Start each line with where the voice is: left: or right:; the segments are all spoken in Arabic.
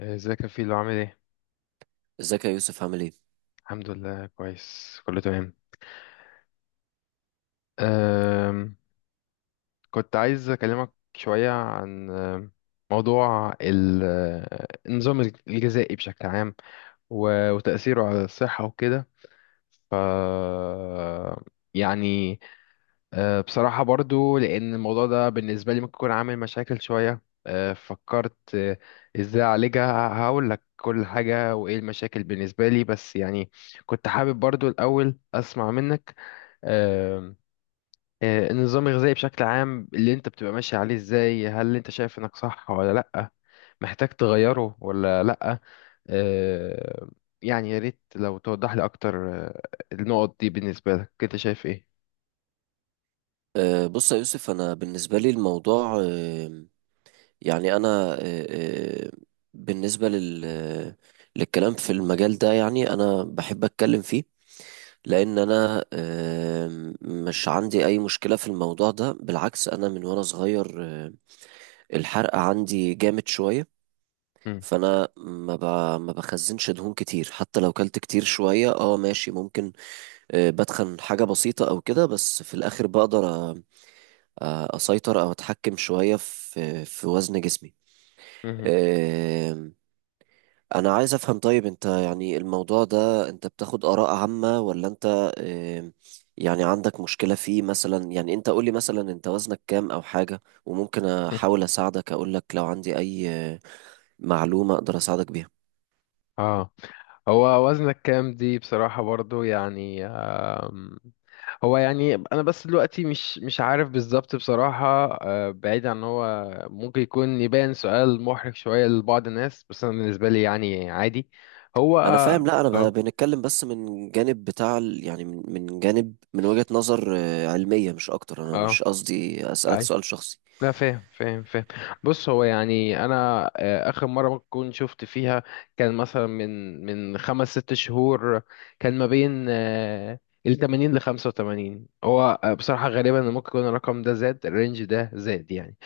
left: ازيك يا فيلو عامل ايه؟
right: ازيك يا يوسف عامل ايه؟
left: الحمد لله كويس كله تمام. أم كنت عايز اكلمك شوية عن موضوع ال- أه، النظام الغذائي بشكل عام، وتأثيره على الصحة وكده. ف يعني، بصراحة برضو، لأن الموضوع ده بالنسبة لي ممكن يكون عامل مشاكل شوية. فكرت إزاي أعالجها، هقول لك كل حاجة وإيه المشاكل بالنسبة لي، بس يعني كنت حابب برضو الأول أسمع منك. أه، أه، النظام الغذائي بشكل عام اللي أنت بتبقى ماشي عليه إزاي، هل أنت شايف إنك صح ولا لأ، محتاج تغيره ولا لأ؟ أه، يعني يا ريت لو توضح لي أكتر النقط دي، بالنسبة لك أنت شايف إيه؟
right: بص يا يوسف، انا بالنسبه لي الموضوع أه يعني انا أه أه بالنسبه لل آه، للكلام في المجال ده. يعني انا بحب اتكلم فيه لان انا مش عندي اي مشكله في الموضوع ده، بالعكس انا من وانا صغير أه الحرق عندي جامد شويه.
left: مم.
right: فانا ما ب... ما بخزنش دهون كتير حتى لو كلت كتير شويه، اه ماشي، ممكن بدخن حاجه بسيطه او كده، بس في الاخر بقدر اسيطر او اتحكم شويه في وزن جسمي.
left: مهم.
right: آم، انا عايز افهم، طيب انت يعني الموضوع ده انت بتاخد اراء عامه ولا انت آم، يعني عندك مشكله فيه مثلا؟ يعني انت قولي مثلا انت وزنك كام او حاجه، وممكن احاول اساعدك، اقول لك لو عندي اي معلومه اقدر اساعدك بيها.
left: اه، هو وزنك كام؟ دي بصراحة برضو يعني، آم، هو يعني انا بس دلوقتي مش عارف بالظبط بصراحة. بعيد عن هو ممكن يكون يبان سؤال محرج شوية لبعض الناس، بس انا بالنسبة لي يعني عادي. هو
right: انا
left: اه،
right: فاهم، لا انا
left: اه،
right: بنتكلم بس من جانب بتاع يعني من جانب، من وجهة نظر علمية مش اكتر، انا
left: آه،
right: مش قصدي اسالك
left: اي،
right: سؤال شخصي.
left: لا فاهم فاهم فاهم. بص، هو يعني انا اخر مره ممكن كنت شفت فيها كان مثلا من خمس ست شهور. كان ما بين ال 80 ل 85. هو بصراحه غالبا ممكن يكون الرقم ده زاد، الرينج ده زاد يعني.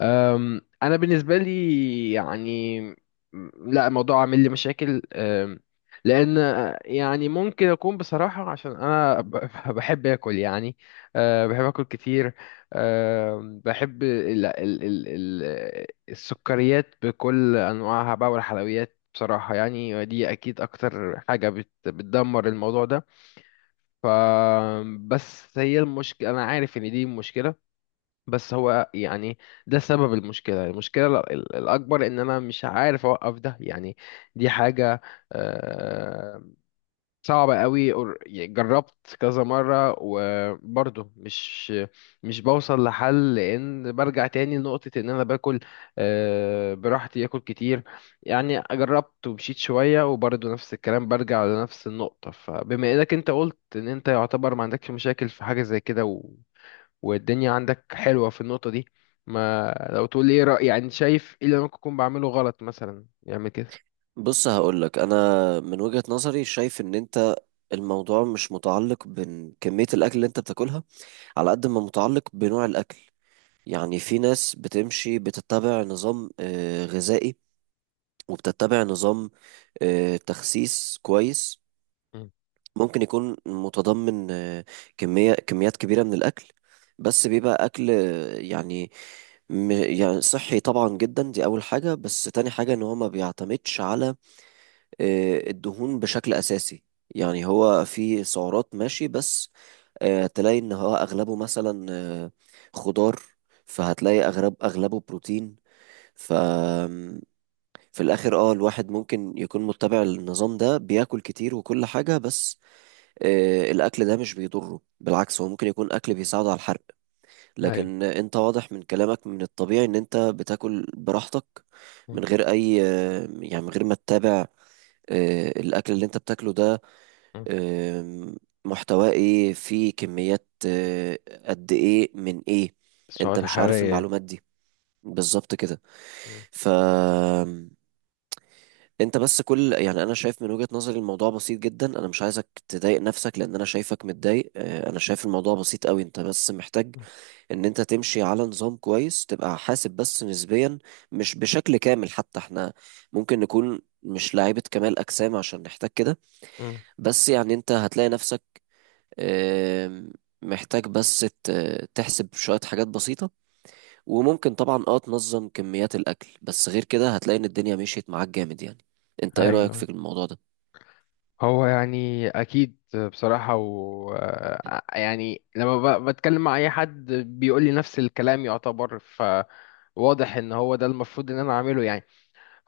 left: انا بالنسبه لي يعني، لا الموضوع عامل لي مشاكل. لان يعني ممكن اكون بصراحه عشان انا بحب اكل يعني. بحب اكل كتير. بحب ال ال ال ال السكريات بكل انواعها بقى والحلويات بصراحه، يعني دي اكيد اكتر حاجه بتدمر الموضوع ده. ف بس هي المشكله، انا عارف ان دي مشكله، بس هو يعني ده سبب المشكلة. المشكلة الأكبر إن أنا مش عارف أوقف ده يعني. دي حاجة آه، صعبة قوي. يعني جربت كذا مرة وبرضه مش بوصل لحل، لأن برجع تاني لنقطة إن أنا باكل براحتي، آكل كتير. يعني جربت ومشيت شوية وبرضه نفس الكلام، برجع لنفس النقطة. فبما إنك أنت قلت إن أنت يعتبر ما عندكش مشاكل في حاجة زي كده والدنيا عندك حلوة في النقطة دي، ما لو تقول لي ايه رأي، يعني شايف ايه اللي أنا ممكن اكون بعمله غلط مثلا يعمل كده؟
right: بص هقولك انا من وجهة نظري شايف ان انت الموضوع مش متعلق بكمية الاكل اللي انت بتاكلها على قد ما متعلق بنوع الاكل. يعني في ناس بتمشي بتتبع نظام غذائي وبتتبع نظام تخسيس كويس،
left: مم.
right: ممكن يكون متضمن كميات كبيرة من الاكل، بس بيبقى اكل يعني صحي طبعا، جدا دي اول حاجة. بس تاني حاجة ان هو ما بيعتمدش على الدهون بشكل أساسي. يعني هو في سعرات ماشي، بس تلاقي إن هو أغلبه مثلا خضار، فهتلاقي أغلبه بروتين. ف في الآخر اه الواحد ممكن يكون متبع النظام ده، بياكل كتير وكل حاجة، بس الأكل ده مش بيضره، بالعكس هو ممكن يكون أكل بيساعده على الحرق.
left: ايوه.
right: لكن أنت واضح من كلامك من الطبيعي إن أنت بتاكل براحتك
left: مم.
right: من غير أي يعني من غير ما تتابع الأكل اللي أنت بتاكله ده
left: مم.
right: آم، محتواه ايه، فيه كميات قد ايه من ايه. انت
left: السعوات
right: مش عارف
left: الحرارية.
right: المعلومات دي بالظبط كده.
left: مم.
right: ف انت بس كل، يعني انا شايف من وجهة نظري الموضوع بسيط جدا، انا مش عايزك تضايق نفسك لان انا شايفك متضايق. انا شايف الموضوع بسيط قوي، انت بس محتاج
left: مم.
right: ان انت تمشي على نظام كويس، تبقى حاسب بس نسبيا، مش بشكل كامل. حتى احنا ممكن نكون مش لاعيبة كمال اجسام عشان نحتاج كده،
left: مم.
right: بس يعني انت هتلاقي نفسك آم، محتاج بس تحسب شوية حاجات بسيطة، وممكن طبعا اه تنظم كميات الأكل. بس غير كده هتلاقي إن الدنيا مشيت معاك جامد يعني. انت ايه رأيك في
left: ايوه،
right: الموضوع ده؟
left: هو يعني اكيد. بصراحة، و يعني لما بتكلم مع اي حد بيقول لي نفس الكلام يعتبر، فواضح ان هو ده المفروض ان انا اعمله يعني.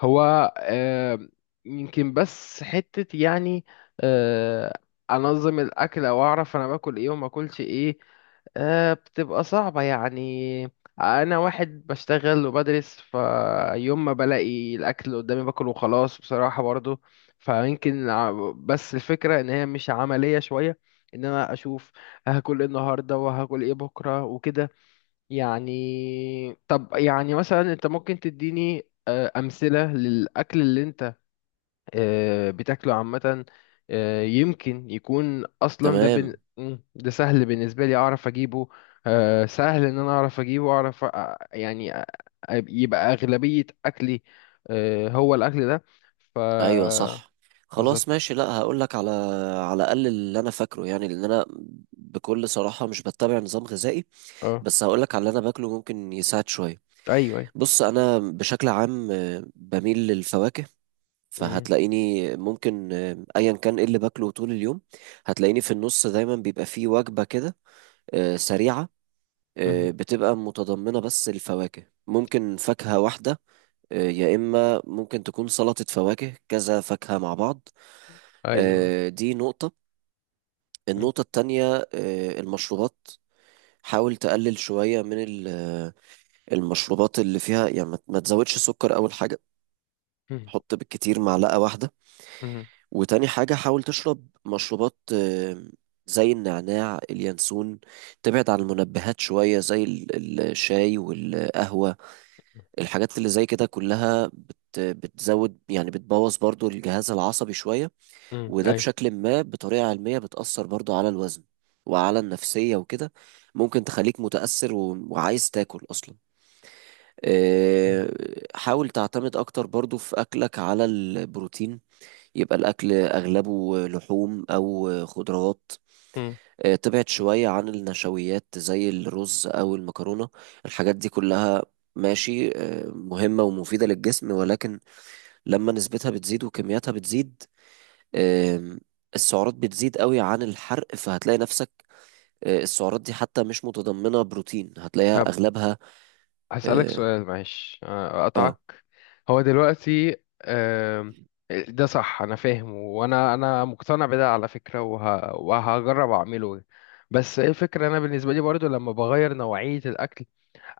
left: هو آه، يمكن بس حتة يعني آه، أنظم الأكل، أو أعرف أنا باكل إيه وما أكلش إيه. بتبقى صعبة يعني. أنا واحد بشتغل وبدرس، فيوم ما بلاقي الأكل قدامي باكل وخلاص بصراحة برضو. فيمكن بس الفكرة إن هي مش عملية شوية، إن أنا أشوف هاكل إيه النهاردة وهاكل إيه بكرة وكده. يعني طب يعني مثلا انت ممكن تديني امثله للاكل اللي انت بتاكله عامه؟ يمكن يكون اصلا ده بن...
right: تمام.
left: مم، ده سهل بالنسبه لي اعرف اجيبه. سهل ان انا اعرف اجيبه اعرف يعني يبقى اغلبيه اكلي هو الاكل ده. ف
right: ايوه صح، خلاص
left: بالظبط.
right: ماشي، لا هقولك على على الأقل اللي أنا فاكره، يعني لأن أنا بكل صراحة مش بتبع نظام غذائي،
left: اه،
right: بس هقولك على اللي أنا باكله ممكن يساعد شوية.
left: ايوه ايوه،
right: بص أنا بشكل عام بميل للفواكه،
left: مم،
right: فهتلاقيني ممكن ايا كان ايه اللي باكله طول اليوم، هتلاقيني في النص دايما بيبقى فيه وجبة كده سريعة
left: مم،
right: بتبقى متضمنة بس الفواكه، ممكن فاكهة واحدة يا إما ممكن تكون سلطة فواكه، كذا فاكهة مع بعض.
left: ايوه،
right: دي نقطة.
left: مم،
right: النقطة التانية المشروبات، حاول تقلل شوية من المشروبات اللي فيها، يعني ما تزودش سكر أول حاجة،
left: مم،
right: حط بالكتير معلقة واحدة.
left: مم،
right: وتاني حاجة حاول تشرب مشروبات زي النعناع، اليانسون، تبعد عن المنبهات شوية زي الشاي والقهوة. الحاجات اللي زي كده كلها بتزود، يعني بتبوظ برضو الجهاز العصبي شوية،
left: مم،
right: وده
left: ايوه،
right: بشكل ما بطريقة علمية بتأثر برضو على الوزن وعلى النفسية وكده، ممكن تخليك متأثر وعايز تاكل أصلا.
left: مم.
right: آه، حاول تعتمد أكتر برضو في أكلك على البروتين، يبقى الأكل أغلبه لحوم أو خضروات.
left: مم.
right: تبعد شوية عن النشويات زي الرز أو المكرونة، الحاجات دي كلها ماشي مهمة ومفيدة للجسم، ولكن لما نسبتها بتزيد وكمياتها بتزيد آم، السعرات بتزيد قوي عن الحرق، فهتلاقي نفسك السعرات دي حتى مش متضمنة بروتين، هتلاقيها أغلبها.
left: هسألك
right: اه.
left: سؤال معلش، أقطعك.
right: آه.
left: هو دلوقتي آم، ده صح، أنا فاهم، وأنا أنا مقتنع بده على فكرة، وهجرب أعمله. بس إيه الفكرة؟ أنا بالنسبة لي برضو لما بغير نوعية الأكل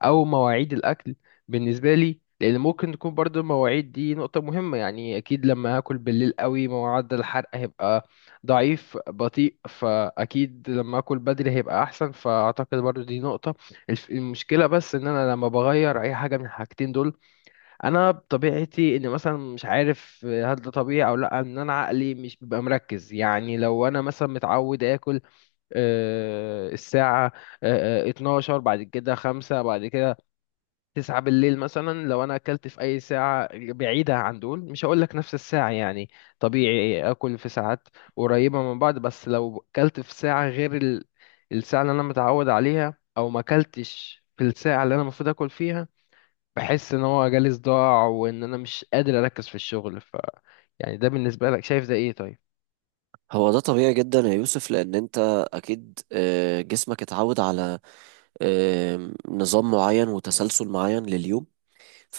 left: او مواعيد الاكل، بالنسبه لي، لان ممكن تكون برضو المواعيد دي نقطه مهمه، يعني اكيد لما هاكل بالليل قوي معدل الحرق هيبقى ضعيف بطيء، فاكيد لما اكل بدري هيبقى احسن، فاعتقد برضو دي نقطه. المشكله بس ان انا لما بغير اي حاجه من الحاجتين دول، انا بطبيعتي ان مثلا، مش عارف هل ده طبيعي او لا، ان انا عقلي مش بيبقى مركز، يعني لو انا مثلا متعود اكل الساعه 12 بعد كده 5 بعد كده 9 بالليل مثلا، لو انا اكلت في اي ساعة بعيدة عن دول، مش هقول لك نفس الساعة يعني، طبيعي اكل في ساعات قريبة من بعض، بس لو اكلت في ساعة غير الساعة اللي انا متعود عليها، او ما اكلتش في الساعة اللي انا المفروض اكل فيها، بحس ان هو جالي صداع وان انا مش قادر اركز في الشغل. يعني ده بالنسبة لك شايف ده ايه طيب؟
right: هو ده طبيعي جدا يا يوسف، لأن أنت أكيد جسمك اتعود على نظام معين وتسلسل معين لليوم،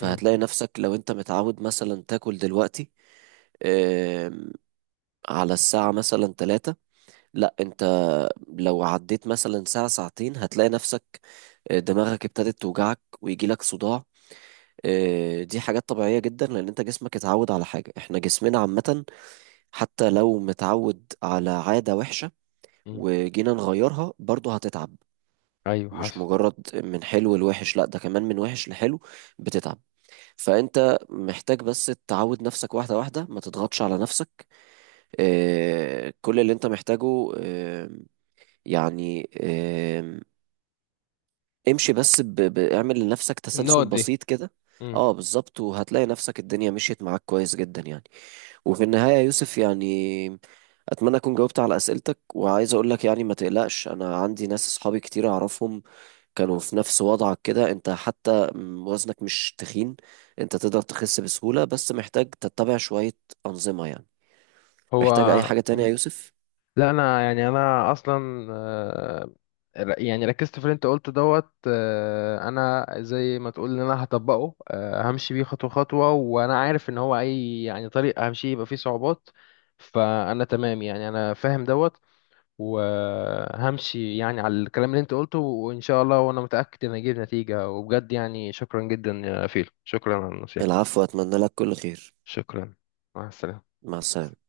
left: مم.
right: نفسك لو انت متعود مثلا تاكل دلوقتي آم، على الساعة مثلا تلاتة، لا انت لو عديت مثلا ساعة ساعتين هتلاقي نفسك دماغك ابتدت توجعك ويجيلك صداع. دي حاجات طبيعية جدا، لأن أنت جسمك اتعود على حاجة. احنا جسمنا عامة حتى لو متعود على عادة وحشة،
left: مم.
right: وجينا نغيرها برضه هتتعب،
left: ايوه
right: مش
left: حصل.
right: مجرد من حلو لوحش، لا ده كمان من وحش لحلو بتتعب. فانت محتاج بس تعود نفسك واحده واحده، ما تضغطش على نفسك. كل اللي انت محتاجه يعني آه، امشي بس اعمل لنفسك تسلسل
left: النقط دي.
right: بسيط كده.
left: مم.
right: اه بالظبط، وهتلاقي نفسك الدنيا مشيت معاك كويس جدا يعني. وفي النهايه يا يوسف، يعني اتمنى اكون جاوبت على اسئلتك، وعايز اقول لك يعني ما تقلقش، انا عندي ناس اصحابي كتير اعرفهم كانوا في نفس وضعك كده، انت حتى وزنك مش تخين، انت تقدر تخس بسهولة، بس محتاج تتبع شوية أنظمة يعني.
left: هو،
right: محتاج أي حاجة تانية يا يوسف؟
left: لا انا يعني انا اصلا يعني ركزت في اللي انت قلته دوت، انا زي ما تقول ان انا هطبقه، همشي بيه خطوه خطوه، وانا عارف ان هو اي يعني طريق همشي يبقى فيه صعوبات، فانا تمام يعني، انا فاهم دوت، وهمشي يعني على الكلام اللي انت قلته وان شاء الله، وانا متاكد ان اجيب نتيجه وبجد. يعني شكرا جدا يا فيل، شكرا على النصيحه.
right: العفو، أتمنى لك كل خير.
left: شكرا. مع السلامه.
right: مع السلامة.